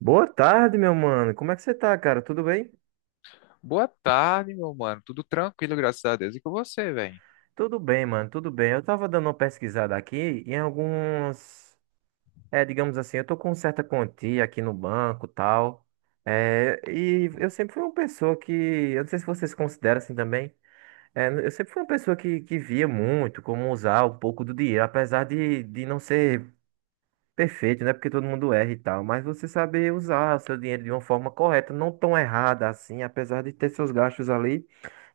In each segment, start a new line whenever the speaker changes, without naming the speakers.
Boa tarde, meu mano. Como é que você tá, cara? Tudo bem?
Boa tarde, meu mano. Tudo tranquilo, graças a Deus. E com você, velho?
Tudo bem, mano, tudo bem. Eu tava dando uma pesquisada aqui em alguns. É, digamos assim, eu tô com certa quantia aqui no banco tal. É, e eu sempre fui uma pessoa que. Eu não sei se vocês consideram assim também. É, eu sempre fui uma pessoa que via muito como usar um pouco do dinheiro, apesar de não ser perfeito, né? Porque todo mundo erra e tal. Mas você saber usar o seu dinheiro de uma forma correta, não tão errada assim, apesar de ter seus gastos ali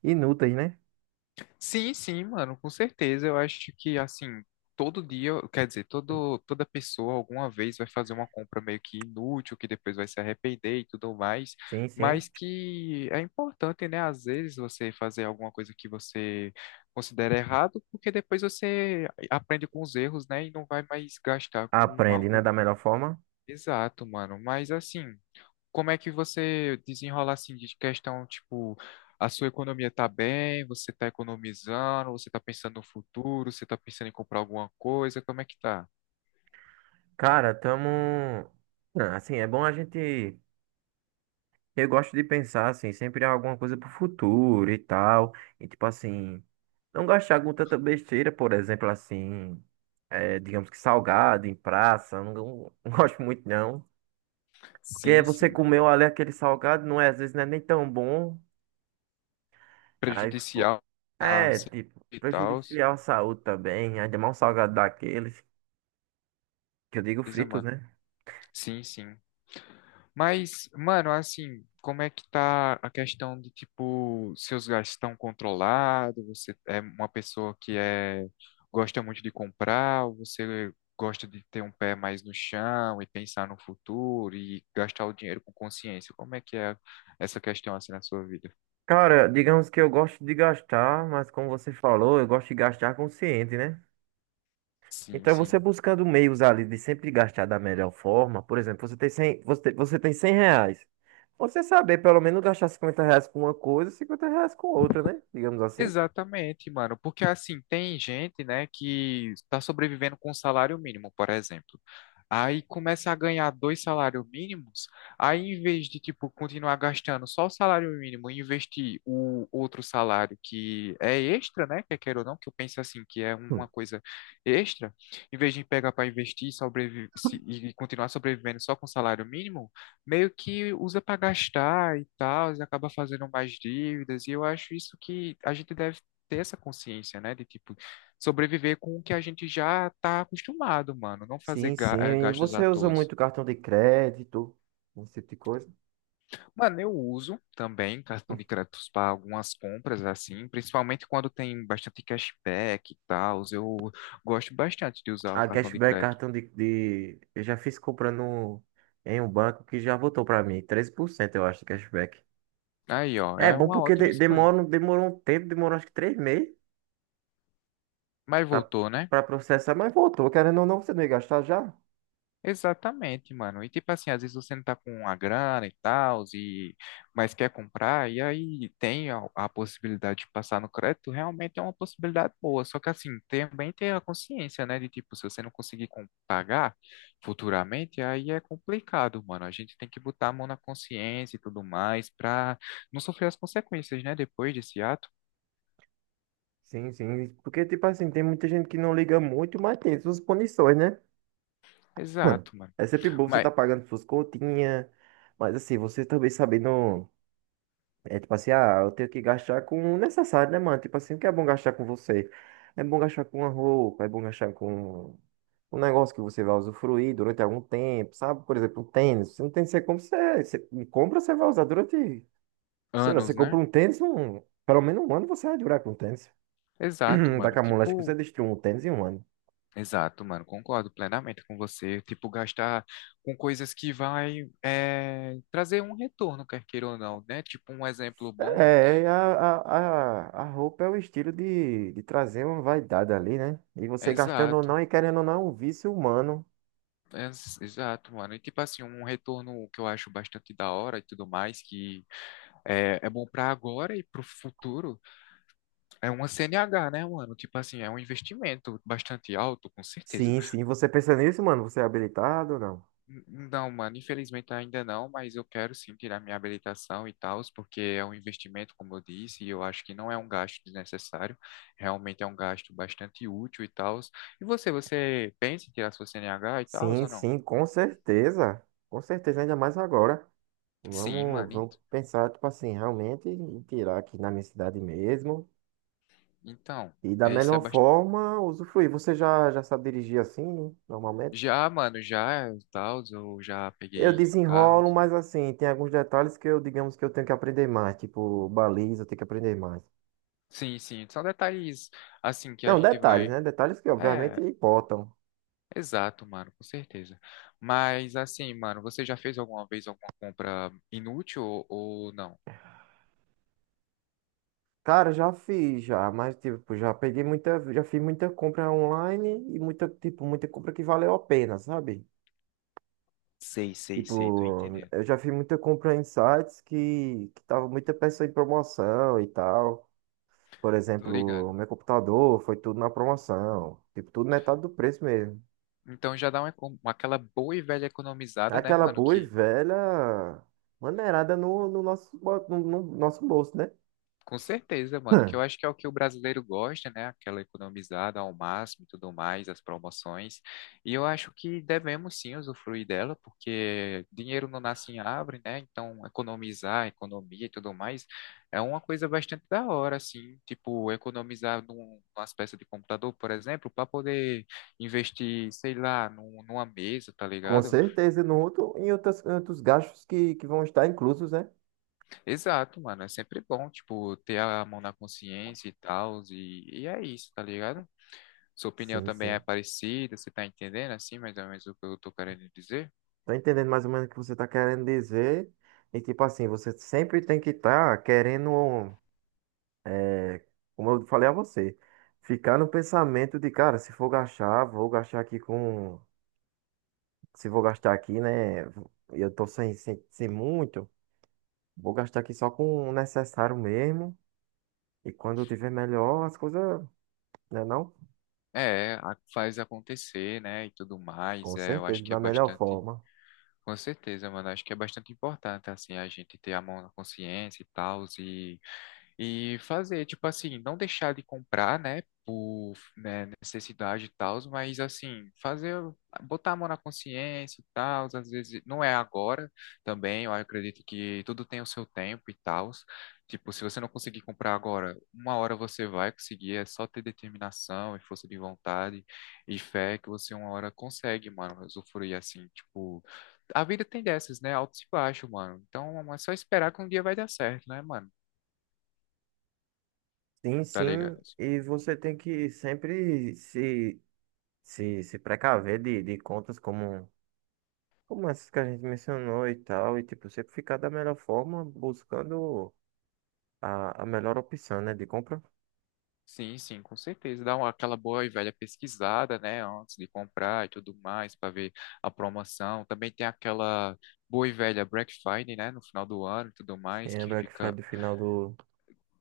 inúteis, né?
Sim, mano, com certeza. Eu acho que, assim, todo dia, quer dizer, toda pessoa alguma vez vai fazer uma compra meio que inútil, que depois vai se arrepender e tudo mais,
Sim,
mas
sim.
que é importante, né? Às vezes você fazer alguma coisa que você considera errado, porque depois você aprende com os erros, né? E não vai mais gastar com
Aprende, né,
algo
da melhor forma.
exato, mano. Mas, assim, como é que você desenrola assim de questão, tipo, a sua economia tá bem, você tá economizando, você tá pensando no futuro, você tá pensando em comprar alguma coisa, como é que tá?
Cara, tamo. Ah, assim, é bom a gente. Eu gosto de pensar, assim, sempre em alguma coisa pro futuro e tal. E, tipo assim, não gastar com tanta besteira, por exemplo, assim, é, digamos que salgado em praça. Não, não não gosto muito, não. Porque
Sim,
você
sim.
comeu ali aquele salgado, não é? Às vezes não é nem tão bom. Aí, pô,
Prejudicial. A
é,
sim,
tipo,
e tal.
prejudicial à saúde também. Ainda mais um salgado daqueles, que eu digo
Beleza,
fritos,
mano.
né?
Sim, sim. Mas, mano, assim, como é que tá a questão de, tipo, seus gastos estão controlados? Você é uma pessoa que é, gosta muito de comprar, ou você gosta de ter um pé mais no chão e pensar no futuro e gastar o dinheiro com consciência? Como é que é essa questão, assim, na sua vida?
Cara, digamos que eu gosto de gastar, mas como você falou, eu gosto de gastar consciente, né?
Sim,
Então você
sim.
buscando meios ali de sempre gastar da melhor forma, por exemplo, você tem 100, você tem 100 reais. Você saber pelo menos gastar 50 reais com uma coisa, 50 reais com outra, né? Digamos assim.
Exatamente, mano, porque assim, tem gente, né, que está sobrevivendo com um salário mínimo, por exemplo. Aí começa a ganhar dois salários mínimos, aí em vez de, tipo, continuar gastando só o salário mínimo e investir o outro salário que é extra, né, que queira ou não, que eu penso assim, que é
Hum.
uma coisa extra, em vez de pegar para investir e e continuar sobrevivendo só com salário mínimo, meio que usa para gastar e tal, e acaba fazendo mais dívidas, e eu acho isso que a gente deve ter essa consciência, né, de tipo sobreviver com o que a gente já tá acostumado, mano, não fazer
Sim, sim. E
gastos à
você usa
toa.
muito cartão de crédito, esse tipo de coisa.
Mano, eu uso também cartão de crédito para algumas compras assim, principalmente quando tem bastante cashback e tal, eu gosto bastante de usar o
A
cartão de
cashback,
crédito.
cartão de... Eu já fiz comprando em um banco que já voltou pra mim, 13%, eu acho, de cashback.
Aí, ó,
É
é
bom
uma
porque
ótima escolha.
demora, demorou um tempo, demorou acho que 3 meses
Mas
pra,
voltou, né?
pra processar, mas voltou. Querendo ou não, você não ia gastar já?
Exatamente, mano. E tipo assim, às vezes você não tá com uma grana e tal, e mas quer comprar, e aí tem a possibilidade de passar no crédito, realmente é uma possibilidade boa. Só que assim, também tem a consciência, né? De tipo, se você não conseguir pagar futuramente, aí é complicado, mano. A gente tem que botar a mão na consciência e tudo mais pra não sofrer as consequências, né? Depois desse ato.
Sim, sim. Porque, tipo assim, tem muita gente que não liga muito, mas tem suas punições, né? Hum.
Exato, mano.
É sempre bom você
Mas
tá pagando suas continhas, mas assim, você também sabendo. É tipo assim, ah, eu tenho que gastar com o necessário, né, mano? Tipo assim, o que é bom gastar com você? É bom gastar com uma roupa, é bom gastar com um negócio que você vai usufruir durante algum tempo, sabe? Por exemplo, um tênis. Se um tênis você compra, você, é. Você compra, você vai usar durante. Sei lá, você
anos,
compra
né?
um tênis, um, pelo menos um ano você vai durar com o tênis.
Exato, mano.
Daqui a um moleque você
Tipo.
destruiu um tênis em um ano.
Exato, mano, concordo plenamente com você. Tipo, gastar com coisas que vai trazer um retorno, quer queira ou não, né? Tipo, um exemplo bom.
É, é, a roupa é o estilo de trazer uma vaidade ali, né? E
é
você gastando ou
Exato,
não e querendo ou não, é um vício humano.
exato, mano. E tipo assim, um retorno que eu acho bastante da hora e tudo mais, que é bom pra agora e pro futuro, é uma CNH, né, mano? Tipo assim, é um investimento bastante alto, com certeza.
Sim, sim. Você pensa nisso, mano? Você é habilitado ou não?
N- Não, mano, infelizmente ainda não, mas eu quero sim tirar minha habilitação e tal, porque é um investimento, como eu disse, e eu acho que não é um gasto desnecessário, realmente é um gasto bastante útil e tal. E você pensa em tirar sua CNH e tal,
Sim,
ou não?
sim, com certeza. Com certeza, ainda mais agora.
Sim,
Vamos,
mano,
vamos pensar, tipo assim, realmente em tirar aqui na minha cidade mesmo.
então,
E da
é, isso é
melhor
bastante.
forma, usufruir. Você já sabe dirigir assim, normalmente?
Já, mano, já e tal, eu já
Eu
peguei
desenrolo,
carros.
mas assim, tem alguns detalhes que eu, digamos que eu tenho que aprender mais. Tipo, baliza, eu tenho que aprender mais.
Sim, sim, são detalhes assim que a
Não,
gente
detalhes,
vai.
né? Detalhes que obviamente
É,
importam.
exato, mano, com certeza. Mas assim, mano, você já fez alguma vez alguma compra inútil ou não?
Cara, já fiz já, mas tipo, já peguei muita, já fiz muita compra online e muita, tipo, muita compra que valeu a pena, sabe?
Sei, sei, sei, tô
Tipo,
entendendo.
eu já fiz muita compra em sites que tava muita peça em promoção e tal. Por
Tô ligado.
exemplo, meu computador foi tudo na promoção. Tipo, tudo metade do preço mesmo.
Então já dá uma, aquela boa e velha economizada, né,
Aquela
mano?
boa e
Que
velha maneirada no, no nosso, no, no nosso bolso, né?
com certeza, mano, que eu
Hum.
acho que é o que o brasileiro gosta, né? Aquela economizada ao máximo e tudo mais, as promoções. E eu acho que devemos sim usufruir dela, porque dinheiro não nasce em árvore, né? Então, economizar, economia e tudo mais é uma coisa bastante da hora, assim. Tipo, economizar numas peças de computador, por exemplo, para poder investir, sei lá, numa mesa, tá
Com
ligado?
certeza, no outro, em outras, em outros gastos que vão estar inclusos, né?
Exato, mano, é sempre bom, tipo, ter a mão na consciência e tal, e é isso, tá ligado? Sua opinião
Sim,
também é
sim.
parecida, você tá entendendo assim, mais ou menos o que eu tô querendo dizer?
Tô entendendo mais ou menos o que você tá querendo dizer. E tipo assim, você sempre tem que estar querendo, é, como eu falei a você, ficar no pensamento de, cara, se for gastar, vou gastar aqui com. Se vou gastar aqui, né? Eu tô sem muito, vou gastar aqui só com o necessário mesmo. E quando eu tiver melhor, as coisas, né, não?
É, faz acontecer, né, e tudo mais,
Com
é, eu acho
certeza,
que é
da melhor
bastante,
forma.
com certeza, mano, acho que é bastante importante, assim, a gente ter a mão na consciência e tal, e fazer, tipo assim, não deixar de comprar, né, por, né, necessidade e tal, mas assim, fazer, botar a mão na consciência e tal, às vezes não é agora também, eu acredito que tudo tem o seu tempo e tal. Tipo, se você não conseguir comprar agora, uma hora você vai conseguir, é só ter determinação e força de vontade e fé que você uma hora consegue, mano, usufruir assim, tipo, a vida tem dessas, né, altos e baixos, mano. Então, é só esperar que um dia vai dar certo, né, mano?
Sim,
Tá
sim.
ligado?
E você tem que sempre se, se precaver de contas como. Como essas que a gente mencionou e tal, e tipo, sempre ficar da melhor forma, buscando a melhor opção, né, de compra.
Sim, sim, com certeza. Dá uma, aquela boa e velha pesquisada, né, antes de comprar e tudo mais, para ver a promoção. Também tem aquela boa e velha Black Friday, né, no final do ano e tudo
Sim,
mais,
é
que
Black Friday
fica
do final do.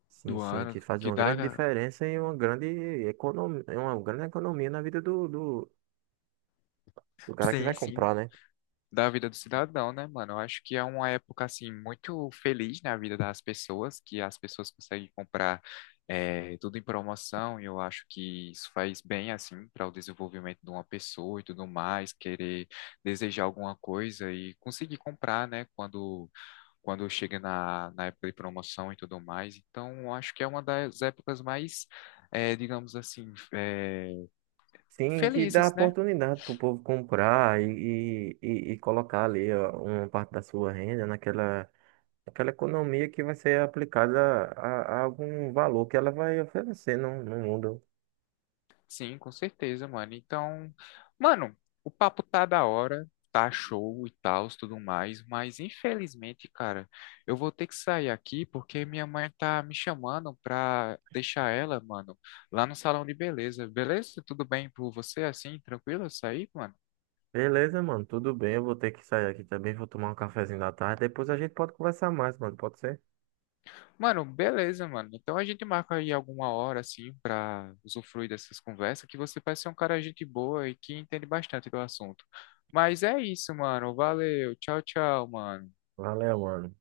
Sim,
do
sim, que
ano,
faz
que
uma grande
dá.
diferença e uma grande economia na vida do cara que vai
Sim, sim,
comprar, né?
da vida do cidadão, né, mano? Eu acho que é uma época, assim, muito feliz na vida das pessoas, que as pessoas conseguem comprar tudo em promoção, e eu acho que isso faz bem, assim, para o desenvolvimento de uma pessoa e tudo mais, querer desejar alguma coisa e conseguir comprar, né, quando chega na, na época de promoção e tudo mais. Então, eu acho que é uma das épocas mais, eh, digamos assim, eh,
Sim, que dá
felizes, né?
oportunidade pro povo comprar e colocar ali ó, uma parte da sua renda naquela, naquela economia que vai ser aplicada a algum valor que ela vai oferecer no, no mundo.
Sim, com certeza, mano. Então, mano, o papo tá da hora, tá show e tal, tudo mais, mas infelizmente, cara, eu vou ter que sair aqui porque minha mãe tá me chamando pra deixar ela, mano, lá no salão de beleza. Beleza? Tudo bem por você assim, tranquilo eu sair, mano?
Beleza, mano, tudo bem. Eu vou ter que sair aqui também, vou tomar um cafezinho da tarde. Depois a gente pode conversar mais, mano, pode ser?
Mano, beleza, mano. Então a gente marca aí alguma hora assim pra usufruir dessas conversas, que você parece ser um cara gente boa e que entende bastante do assunto. Mas é isso, mano. Valeu. Tchau, tchau, mano.
Valeu, mano.